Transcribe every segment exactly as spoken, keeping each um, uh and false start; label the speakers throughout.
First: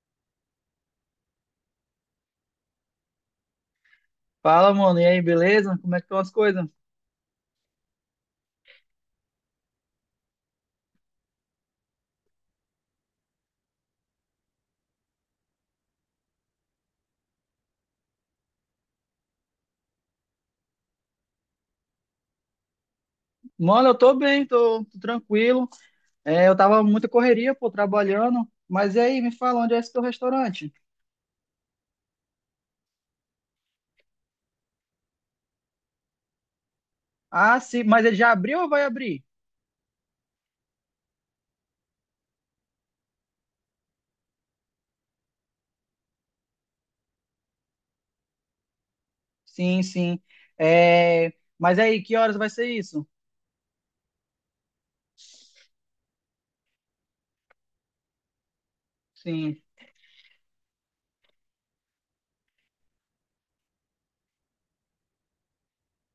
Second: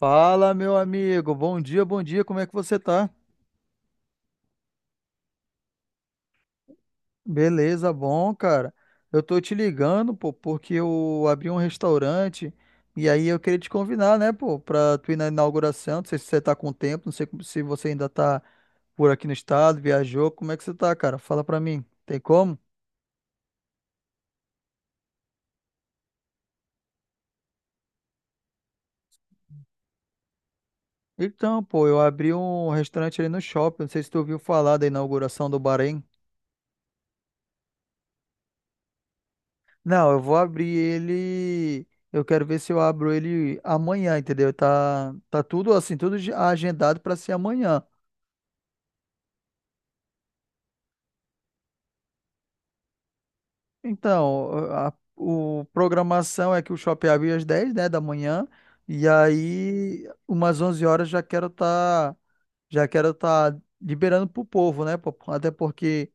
Speaker 1: Fala, meu amigo. Bom dia, bom dia. Como é que você tá?
Speaker 2: Fala, mano, e aí, beleza? Como é que estão as coisas?
Speaker 1: Beleza, bom, cara. Eu tô te ligando, pô, porque eu abri um restaurante e aí eu queria te convidar, né, pô, pra tu ir na inauguração. Não sei se você tá com tempo, não sei como- se você ainda tá por aqui no estado, viajou. Como é que você tá, cara? Fala pra mim. Tem como?
Speaker 2: Mano, eu tô bem, tô, tô tranquilo. É, eu tava muita correria, pô, trabalhando. Mas e aí, me fala, onde é esse teu restaurante?
Speaker 1: Então, pô, eu abri um restaurante ali no shopping. Não sei se tu ouviu falar da inauguração do Bahrein.
Speaker 2: Ah, sim, mas ele já abriu ou vai abrir?
Speaker 1: Não, eu vou abrir ele. Eu quero ver se eu abro ele amanhã, entendeu? Tá, tá tudo assim, tudo ge- agendado para ser amanhã.
Speaker 2: Sim, sim. É, mas aí, que horas vai ser isso?
Speaker 1: Então, a, o programação é que o shopping abre às dez, né, da manhã, e
Speaker 2: Sim.
Speaker 1: aí umas onze horas já quero estar, já quero tá liberando pro povo, né, pô? Até porque,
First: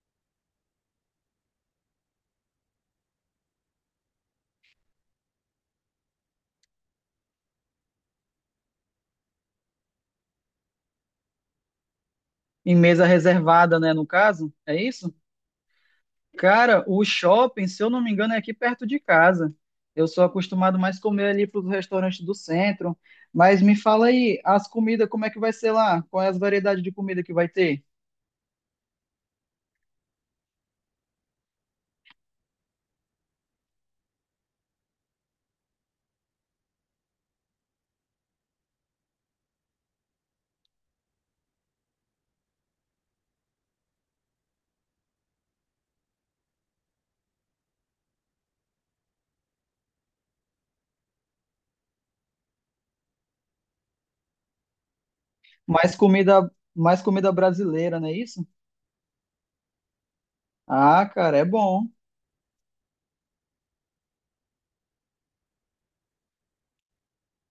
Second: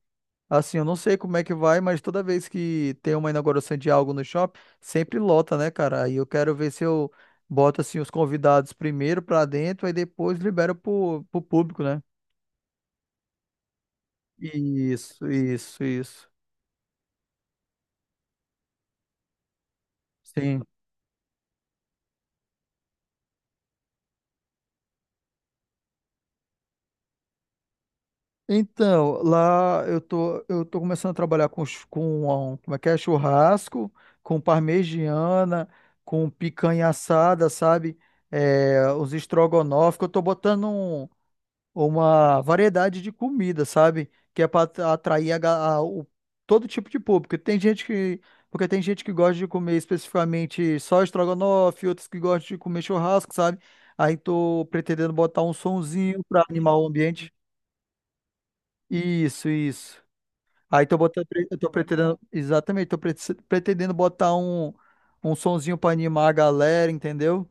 Speaker 1: assim, eu não sei como é que vai, mas toda vez que tem uma inauguração de algo no shopping, sempre lota, né, cara? Aí eu quero ver se eu boto, assim, os convidados primeiro pra dentro, aí depois libero pro, pro público, né?
Speaker 2: Em mesa reservada, né, no caso? É isso?
Speaker 1: Isso, isso, isso.
Speaker 2: Cara, o shopping, se eu não me engano, é aqui perto de casa. Eu sou
Speaker 1: Sim.
Speaker 2: acostumado mais comer ali para os restaurantes do centro. Mas me fala aí, as comidas, como é que vai ser lá? Qual é as variedades de comida que vai ter?
Speaker 1: Então, lá eu tô, eu tô começando a trabalhar com, chu- com ah, um, como é que é? Churrasco, com parmegiana, com picanha assada, sabe? É, os estrogonofe, que eu tô botando um, uma variedade de comida, sabe? Que é para atrair a ga- a- o- todo tipo de público. Tem gente que, porque tem gente que gosta de comer especificamente só estrogonofe, outros que gostam de comer churrasco, sabe? Aí tô pretendendo botar um
Speaker 2: Mais
Speaker 1: sonzinho para
Speaker 2: comida,
Speaker 1: animar o
Speaker 2: mais comida
Speaker 1: ambiente.
Speaker 2: brasileira, não é isso?
Speaker 1: Isso, isso. Aí tô
Speaker 2: Ah,
Speaker 1: botando,
Speaker 2: cara, é
Speaker 1: eu tô
Speaker 2: bom.
Speaker 1: pretendendo, exatamente, tô pre- pretendendo botar um um sonzinho para animar a galera, entendeu?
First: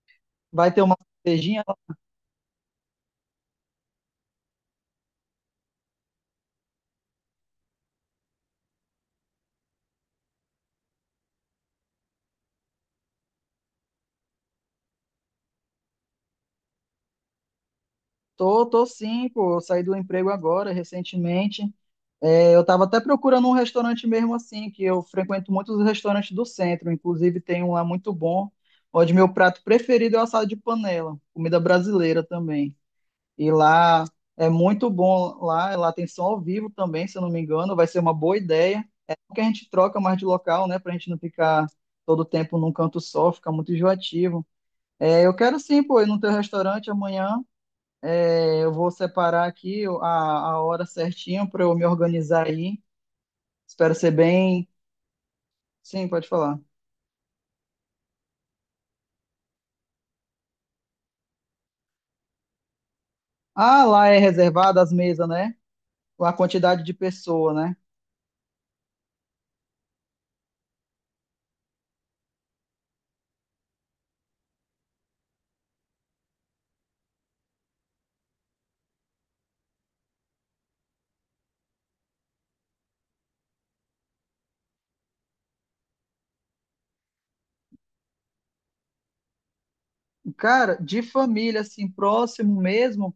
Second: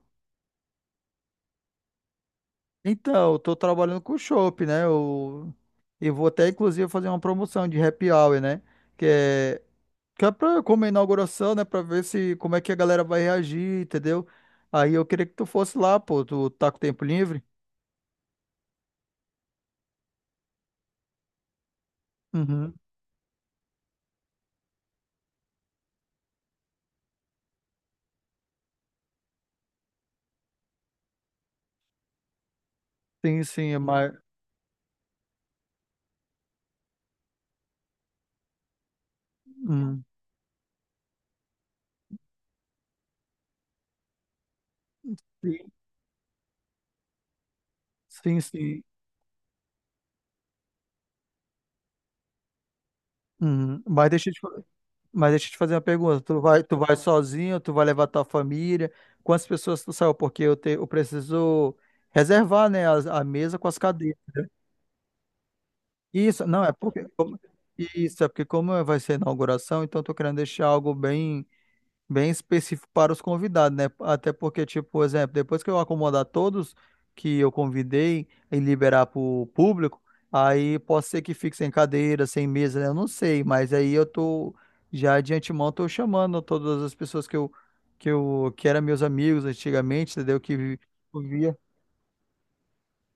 Speaker 2: Vai ter uma cervejinha?
Speaker 1: Então, eu tô trabalhando com chopp, né? Eu, eu vou até, inclusive, fazer uma promoção de happy hour, né? Que é, que é pra, como é inauguração, né? Pra ver se, como é que a galera vai reagir, entendeu? Aí eu queria que tu fosse lá, pô. Tu tá com tempo livre?
Speaker 2: Tô, tô sim, pô. Eu saí do emprego agora, recentemente. É, eu
Speaker 1: Uhum.
Speaker 2: estava até procurando um restaurante mesmo assim, que eu frequento muitos restaurantes do centro, inclusive tem um lá muito bom, onde meu prato preferido é o assado de panela, comida brasileira também.
Speaker 1: Sim,
Speaker 2: E
Speaker 1: sim, é
Speaker 2: lá
Speaker 1: mais...
Speaker 2: é muito bom, lá, lá tem som ao vivo também, se eu não me engano, vai ser uma boa ideia. É bom que a gente troca
Speaker 1: Uhum.
Speaker 2: mais de local, né, pra gente não ficar todo tempo num canto só, fica muito enjoativo. É, eu quero
Speaker 1: Sim,
Speaker 2: sim, pô, ir no teu restaurante amanhã.
Speaker 1: sim,
Speaker 2: É, eu
Speaker 1: sim.
Speaker 2: vou separar aqui a, a hora certinha para eu me organizar aí.
Speaker 1: Uhum.
Speaker 2: Espero
Speaker 1: Mas
Speaker 2: ser
Speaker 1: deixa eu te, fa-
Speaker 2: bem.
Speaker 1: mas deixa eu te fazer uma
Speaker 2: Sim,
Speaker 1: pergunta.
Speaker 2: pode
Speaker 1: Tu
Speaker 2: falar.
Speaker 1: vai, tu vai sozinho? Tu vai levar tua família? Quantas pessoas tu saiu? Porque eu, te, eu preciso reservar, né, as- a mesa com as
Speaker 2: Ah, lá
Speaker 1: cadeiras.
Speaker 2: é reservada as mesas, né? A
Speaker 1: Isso, não, é
Speaker 2: quantidade de
Speaker 1: porque como-
Speaker 2: pessoa, né?
Speaker 1: isso é porque como vai ser a inauguração, então eu tô querendo deixar algo bem, bem específico para os convidados, né? Até porque, tipo, por exemplo, depois que eu acomodar todos que eu convidei e liberar para o público, aí pode ser que fique sem cadeira, sem mesa, né? Eu não sei, mas aí eu tô, já de antemão tô chamando todas as pessoas que eu que eu que eram meus amigos antigamente, entendeu?
Speaker 2: Cara,
Speaker 1: Que
Speaker 2: de
Speaker 1: eu via.
Speaker 2: família, assim, próximo mesmo,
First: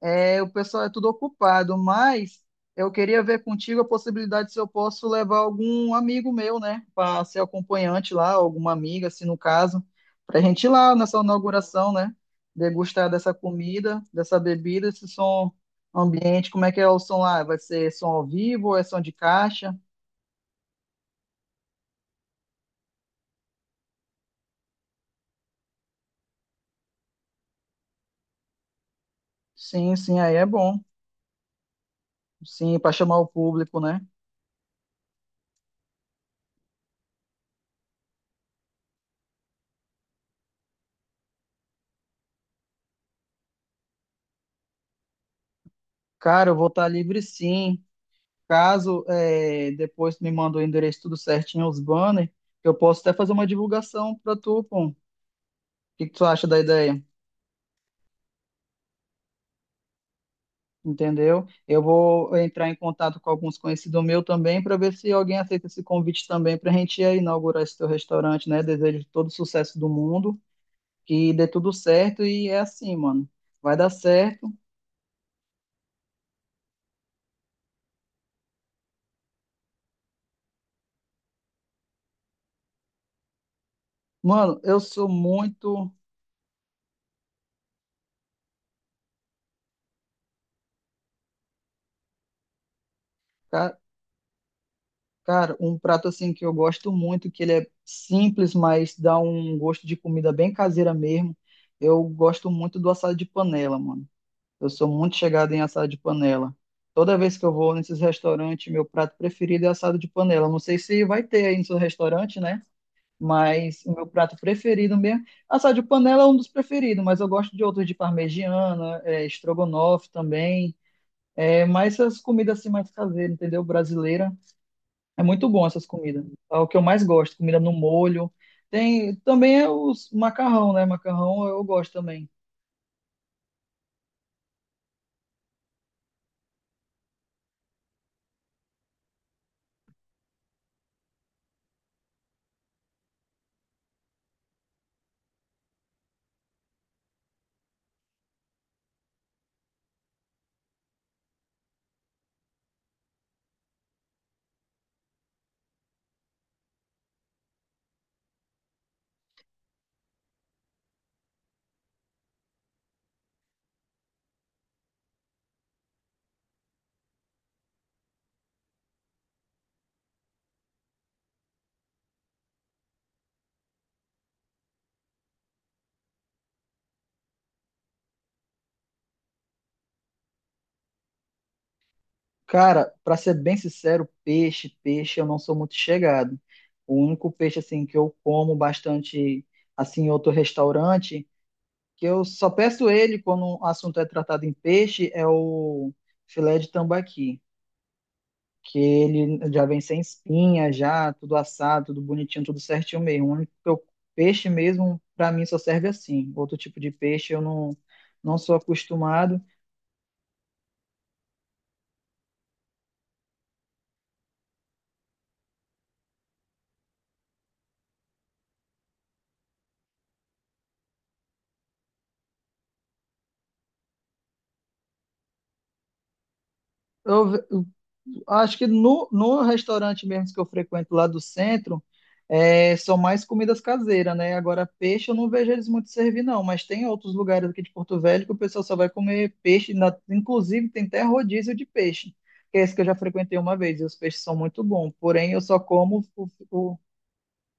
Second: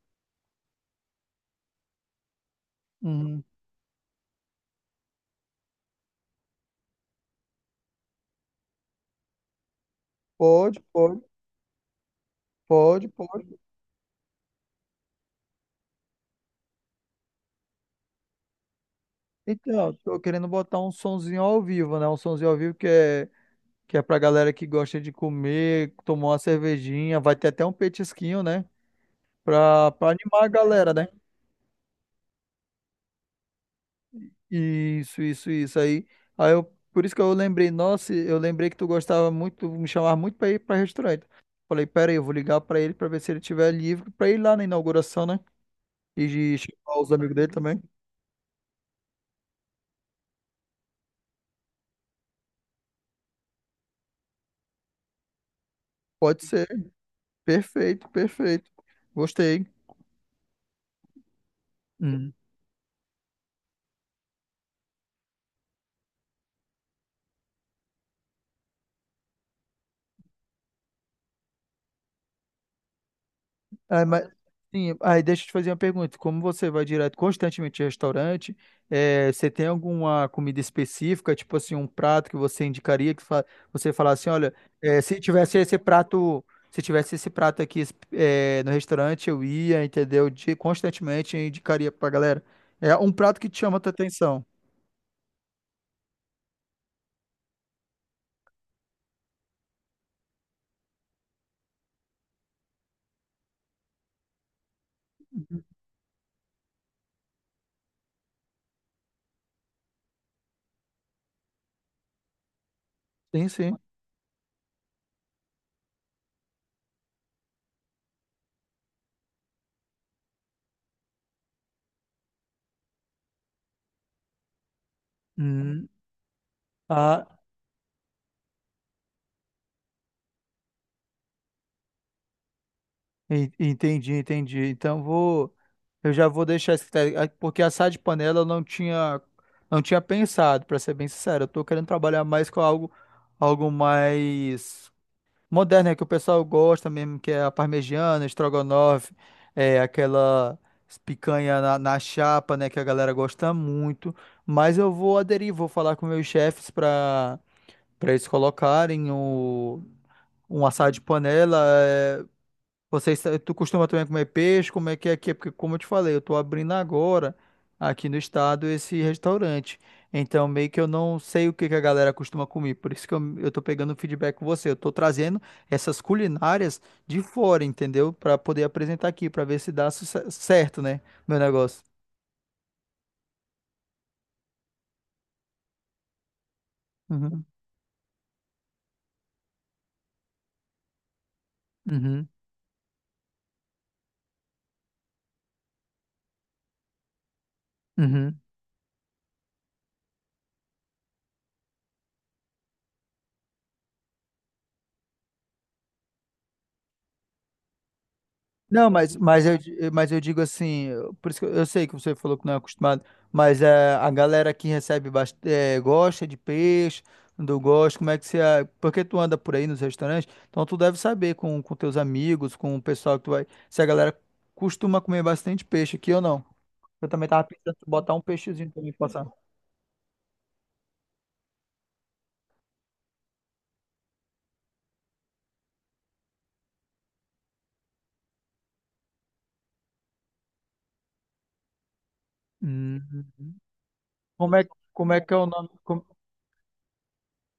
Speaker 2: é, o pessoal é tudo ocupado, mas eu queria
Speaker 1: Uhum.
Speaker 2: ver contigo a possibilidade se eu posso levar algum amigo meu, né? Para ser acompanhante lá, alguma amiga, assim, no caso, para a gente ir
Speaker 1: Pode,
Speaker 2: lá nessa
Speaker 1: pode,
Speaker 2: inauguração, né?
Speaker 1: pode,
Speaker 2: Degustar dessa
Speaker 1: pode.
Speaker 2: comida, dessa bebida, esse som ambiente, como é que é o som lá? Vai ser som ao vivo ou é som de caixa?
Speaker 1: Então, tô querendo botar um sonzinho ao vivo, né? Um sonzinho ao vivo que é, que é pra galera que gosta de comer, tomar uma cervejinha, vai ter até um petisquinho, né? Pra,
Speaker 2: Sim,
Speaker 1: pra
Speaker 2: sim, aí
Speaker 1: animar
Speaker 2: é
Speaker 1: a
Speaker 2: bom.
Speaker 1: galera, né?
Speaker 2: Sim, para chamar o público, né?
Speaker 1: Isso, isso, isso aí. Aí eu, por isso que eu lembrei, nossa, eu lembrei que tu gostava muito, me chamava muito pra ir pra restaurante. Falei, pera aí, eu vou ligar pra ele pra ver se ele tiver livre pra ir lá na inauguração, né? E
Speaker 2: Cara, eu
Speaker 1: de
Speaker 2: vou estar
Speaker 1: chamar os
Speaker 2: livre
Speaker 1: amigos dele também.
Speaker 2: sim. Caso é, depois tu me manda o endereço tudo certinho, os banners, eu posso até fazer uma divulgação para tu, pô. O que que tu
Speaker 1: Pode
Speaker 2: acha da
Speaker 1: ser.
Speaker 2: ideia?
Speaker 1: Perfeito, perfeito. Gostei.
Speaker 2: Entendeu? Eu
Speaker 1: Hum.
Speaker 2: vou entrar em contato com alguns conhecidos meus também para ver se alguém aceita esse convite também para a gente ir inaugurar esse teu restaurante, né? Desejo todo o sucesso do mundo, que dê tudo certo e é assim, mano. Vai dar
Speaker 1: Ah, mas,
Speaker 2: certo.
Speaker 1: sim, aí deixa eu te fazer uma pergunta. Como você vai direto constantemente ao restaurante, eh, você tem alguma comida específica, tipo assim, um prato que você indicaria que fa- você falasse, assim, olha,
Speaker 2: Mano, eu
Speaker 1: eh,
Speaker 2: sou
Speaker 1: se tivesse esse
Speaker 2: muito.
Speaker 1: prato, se tivesse esse prato aqui, eh, no restaurante, eu ia, entendeu? De, constantemente eu indicaria pra galera. É um prato que te chama a tua atenção.
Speaker 2: Cara, um prato assim que eu gosto muito, que ele é simples, mas dá um gosto de comida bem caseira mesmo. Eu gosto muito do assado de panela, mano. Eu sou muito chegado em assado de panela. Toda vez que eu vou nesses restaurantes, meu prato preferido é assado de panela. Não sei se vai ter aí no seu restaurante, né?
Speaker 1: Sim, sim.
Speaker 2: Mas o meu prato preferido mesmo. Assado de panela é um dos preferidos, mas eu gosto de outros de parmegiana, é, estrogonofe também. É, mas essas comidas assim mais caseiras, entendeu? Brasileira. É muito bom essas
Speaker 1: Hum.
Speaker 2: comidas. É o que eu mais
Speaker 1: Ah,
Speaker 2: gosto, comida no molho. Tem também é os macarrão, né? Macarrão eu gosto também.
Speaker 1: En- Entendi, entendi. Então vou, eu já vou deixar esse critério, ah, porque assar de panela eu não tinha, não tinha pensado, para ser bem sincero. Eu tô querendo trabalhar mais com algo, algo mais moderno, né, que o pessoal gosta mesmo, que é a parmegiana, estrogonofe, é aquela picanha na, na chapa, né, que a galera gosta muito. Mas eu vou aderir, vou falar com meus chefes para para eles colocarem o um assado de panela. É, vocês, tu costuma também comer peixe? Como é que é aqui? É porque, como eu te falei, eu tô abrindo agora aqui no estado esse restaurante. Então, meio que eu não sei o que que a galera costuma comer. Por isso que eu, eu tô pegando feedback com você. Eu tô trazendo essas culinárias de fora, entendeu? Pra poder apresentar aqui, pra ver se dá suce- certo, né? Meu negócio.
Speaker 2: Cara, pra ser bem sincero, peixe, peixe eu não sou muito chegado. O único
Speaker 1: Uhum,
Speaker 2: peixe assim que eu como bastante assim em outro restaurante, que eu
Speaker 1: uhum,
Speaker 2: só peço ele quando o assunto é tratado em peixe, é o filé de tambaqui.
Speaker 1: uhum.
Speaker 2: Que ele já vem sem espinha, já tudo assado, tudo bonitinho, tudo certinho mesmo. O único que eu- peixe mesmo, para mim, só serve assim. Outro tipo de peixe eu não, não sou
Speaker 1: Não, mas,
Speaker 2: acostumado.
Speaker 1: mas, eu, di- mas eu digo assim, eu- por isso que eu, eu sei que você falou que não é acostumado, mas é, a galera que recebe bast- é, gosta de peixe, do gosto, como é que você. a- Porque tu anda por aí nos restaurantes, então tu deve saber com, com teus amigos, com o pessoal que tu vai. Se a galera costuma comer bastante peixe aqui ou não. Eu também
Speaker 2: Eu,
Speaker 1: tava
Speaker 2: ve- eu
Speaker 1: pensando em botar um
Speaker 2: acho que
Speaker 1: peixezinho também pra
Speaker 2: no,
Speaker 1: passar.
Speaker 2: no restaurante mesmo que eu frequento lá do centro, é, são mais comidas caseiras, né? Agora, peixe eu não vejo eles muito servir, não. Mas tem outros lugares aqui de Porto Velho que o pessoal só vai comer peixe. Na- inclusive, tem até rodízio de peixe, que é esse que eu já frequentei
Speaker 1: Hum.
Speaker 2: uma vez. E os peixes são
Speaker 1: Como é,
Speaker 2: muito bons.
Speaker 1: como é que
Speaker 2: Porém,
Speaker 1: é
Speaker 2: eu
Speaker 1: o
Speaker 2: só
Speaker 1: nome, como,
Speaker 2: como o, o-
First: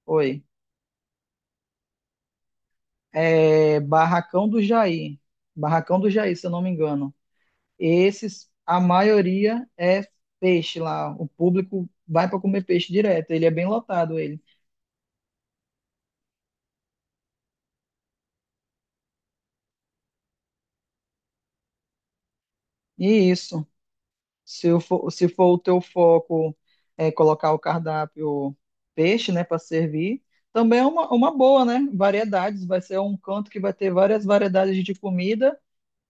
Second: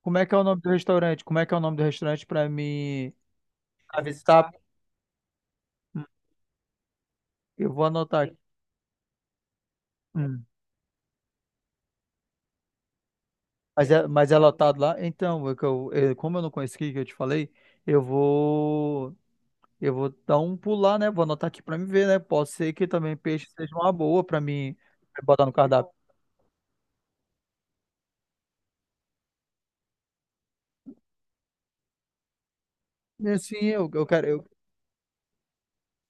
Speaker 1: como é que é o
Speaker 2: oi,
Speaker 1: nome do restaurante? Como é que é o nome do restaurante para me
Speaker 2: é, Barracão
Speaker 1: avistar?
Speaker 2: do Jair. Barracão
Speaker 1: Hum,
Speaker 2: do Jair, se eu não me engano.
Speaker 1: Eu vou anotar aqui.
Speaker 2: Esses, a maioria é
Speaker 1: Hum,
Speaker 2: peixe lá. O público vai para comer peixe direto. Ele é bem
Speaker 1: Mas é,
Speaker 2: lotado,
Speaker 1: mas é
Speaker 2: ele.
Speaker 1: lotado lá? Então, é que eu, eu- como eu não conheci que eu te falei, eu vou, eu vou dar um pulo lá, né? Vou anotar aqui para me ver, né? Pode ser que também
Speaker 2: E
Speaker 1: peixe
Speaker 2: isso,
Speaker 1: seja uma boa para
Speaker 2: se
Speaker 1: mim
Speaker 2: eu for, se
Speaker 1: botar no
Speaker 2: for o teu
Speaker 1: cardápio.
Speaker 2: foco é colocar o cardápio peixe, né, para servir, também é uma, uma boa, né? Variedades. Vai ser um canto que
Speaker 1: Sim,
Speaker 2: vai
Speaker 1: eu,
Speaker 2: ter
Speaker 1: eu
Speaker 2: várias
Speaker 1: quero eu,
Speaker 2: variedades de comida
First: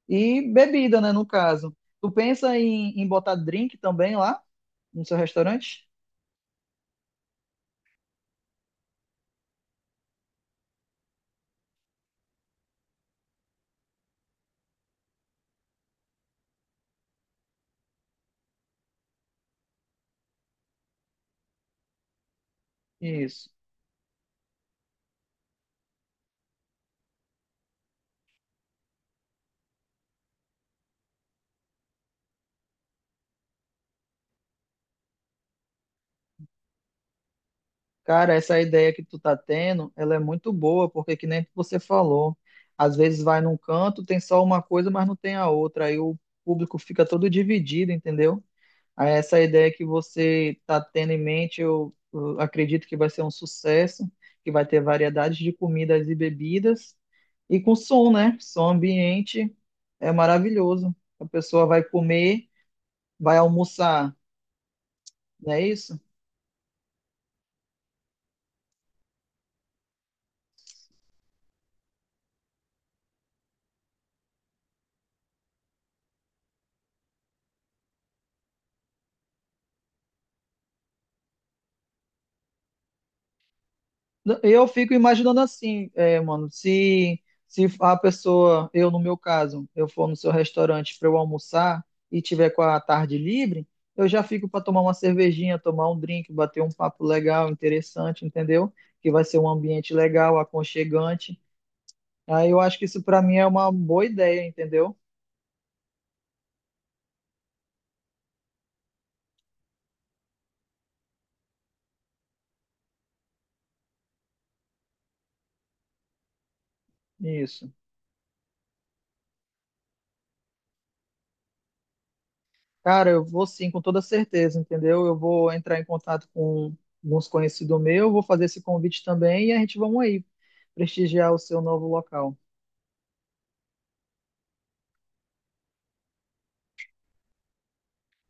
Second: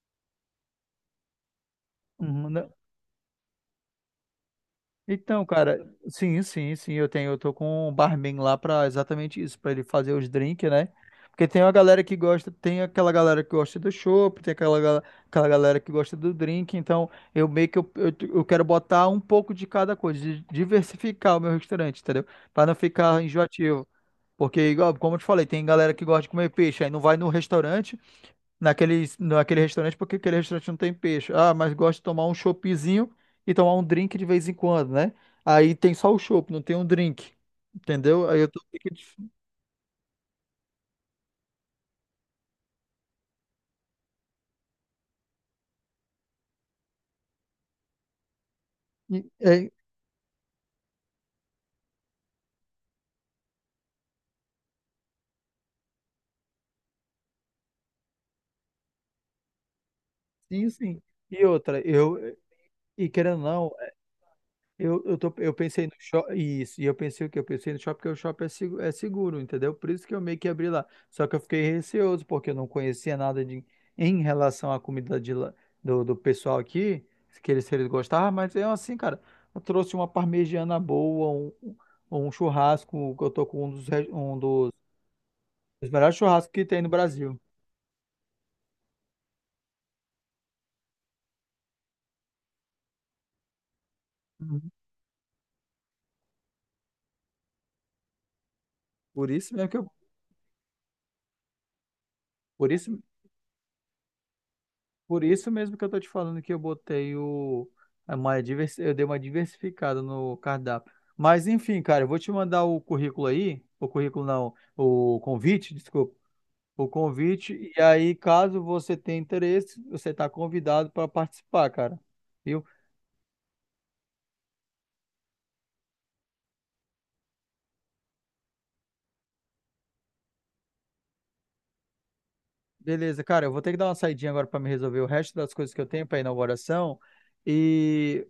Speaker 2: e bebida, né, no caso. Tu
Speaker 1: uhum,
Speaker 2: pensa
Speaker 1: né?
Speaker 2: em, em botar drink também lá no seu
Speaker 1: Então, cara,
Speaker 2: restaurante?
Speaker 1: sim, sim, sim, eu tenho, eu tô com um barman lá pra exatamente isso, pra ele fazer os drinks, né? Porque tem uma galera que gosta, tem aquela galera que gosta do chopp, tem aquela, gal- aquela galera que gosta do drink, então eu meio que eu, eu, eu quero botar um pouco de cada coisa, de diversificar o meu restaurante, entendeu? Pra não ficar
Speaker 2: Isso.
Speaker 1: enjoativo. Porque, igual, como eu te falei, tem galera que gosta de comer peixe, aí não vai no restaurante, naquele, naquele restaurante porque aquele restaurante não tem peixe. Ah, mas gosto de tomar um choppzinho e tomar um drink de vez em quando, né? Aí tem só o chopp, não tem um drink. Entendeu?
Speaker 2: Cara,
Speaker 1: Aí eu
Speaker 2: essa
Speaker 1: tô.
Speaker 2: ideia que tu tá tendo, ela é muito boa, porque que nem você falou, às vezes vai num canto, tem só uma coisa, mas não tem a outra, aí o público fica todo dividido, entendeu? Aí
Speaker 1: e-
Speaker 2: essa
Speaker 1: É,
Speaker 2: ideia que você tá tendo em mente, eu, eu acredito que vai ser um sucesso, que vai ter variedades de comidas e bebidas, e com som, né? Som ambiente é
Speaker 1: sim,
Speaker 2: maravilhoso.
Speaker 1: sim.
Speaker 2: A
Speaker 1: E
Speaker 2: pessoa
Speaker 1: outra,
Speaker 2: vai
Speaker 1: eu.
Speaker 2: comer,
Speaker 1: E
Speaker 2: vai
Speaker 1: querendo ou não,
Speaker 2: almoçar,
Speaker 1: Eu, eu, tô, eu
Speaker 2: não é
Speaker 1: pensei no
Speaker 2: isso?
Speaker 1: shopping, isso, e eu pensei o quê? Eu pensei no shopping, porque o shopping é seguro, é seguro, entendeu? Por isso que eu meio que abri lá. Só que eu fiquei receoso, porque eu não conhecia nada de, em relação à comida de, lá- do, do pessoal aqui, que eles, se eles gostavam, mas eu assim, cara, eu trouxe uma parmegiana boa, um, um um churrasco, que eu tô com um dos, re- um
Speaker 2: Eu
Speaker 1: dos,
Speaker 2: fico imaginando assim,
Speaker 1: dos melhores
Speaker 2: é, mano,
Speaker 1: churrascos que tem no
Speaker 2: se,
Speaker 1: Brasil.
Speaker 2: se a pessoa, eu no meu caso, eu for no seu restaurante para eu almoçar e tiver com a tarde livre, eu já fico para
Speaker 1: Uhum.
Speaker 2: tomar uma cervejinha, tomar um drink, bater um papo legal, interessante, entendeu? Que vai
Speaker 1: Por
Speaker 2: ser um
Speaker 1: isso mesmo que eu,
Speaker 2: ambiente legal, aconchegante. Aí eu
Speaker 1: por
Speaker 2: acho que
Speaker 1: isso,
Speaker 2: isso para mim é uma boa ideia, entendeu?
Speaker 1: por isso mesmo que eu tô te falando que eu botei o, é uma diversi- eu dei uma diversificada no cardápio. Mas enfim, cara, eu vou te mandar o currículo aí, o currículo não, o convite, desculpa, o
Speaker 2: Isso.
Speaker 1: convite, e aí caso você tenha interesse, você está convidado para participar, cara. Viu?
Speaker 2: Cara, eu vou sim, com toda certeza, entendeu? Eu vou entrar em contato com alguns conhecidos meus, vou fazer esse convite também e a gente vamos aí prestigiar o seu novo local.
Speaker 1: Beleza, cara, eu vou ter que dar uma saidinha agora para me resolver o resto das coisas que eu tenho para inauguração, e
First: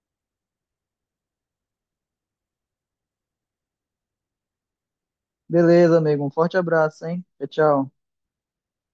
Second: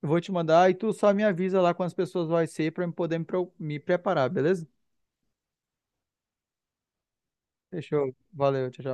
Speaker 1: eu vou te mandar e tu só me avisa lá quantas pessoas vai ser para eu poder me, pro- me preparar, beleza?
Speaker 2: Beleza, amigo. Um forte abraço, hein? Tchau, tchau.
Speaker 1: Fechou. Valeu, tchau, tchau.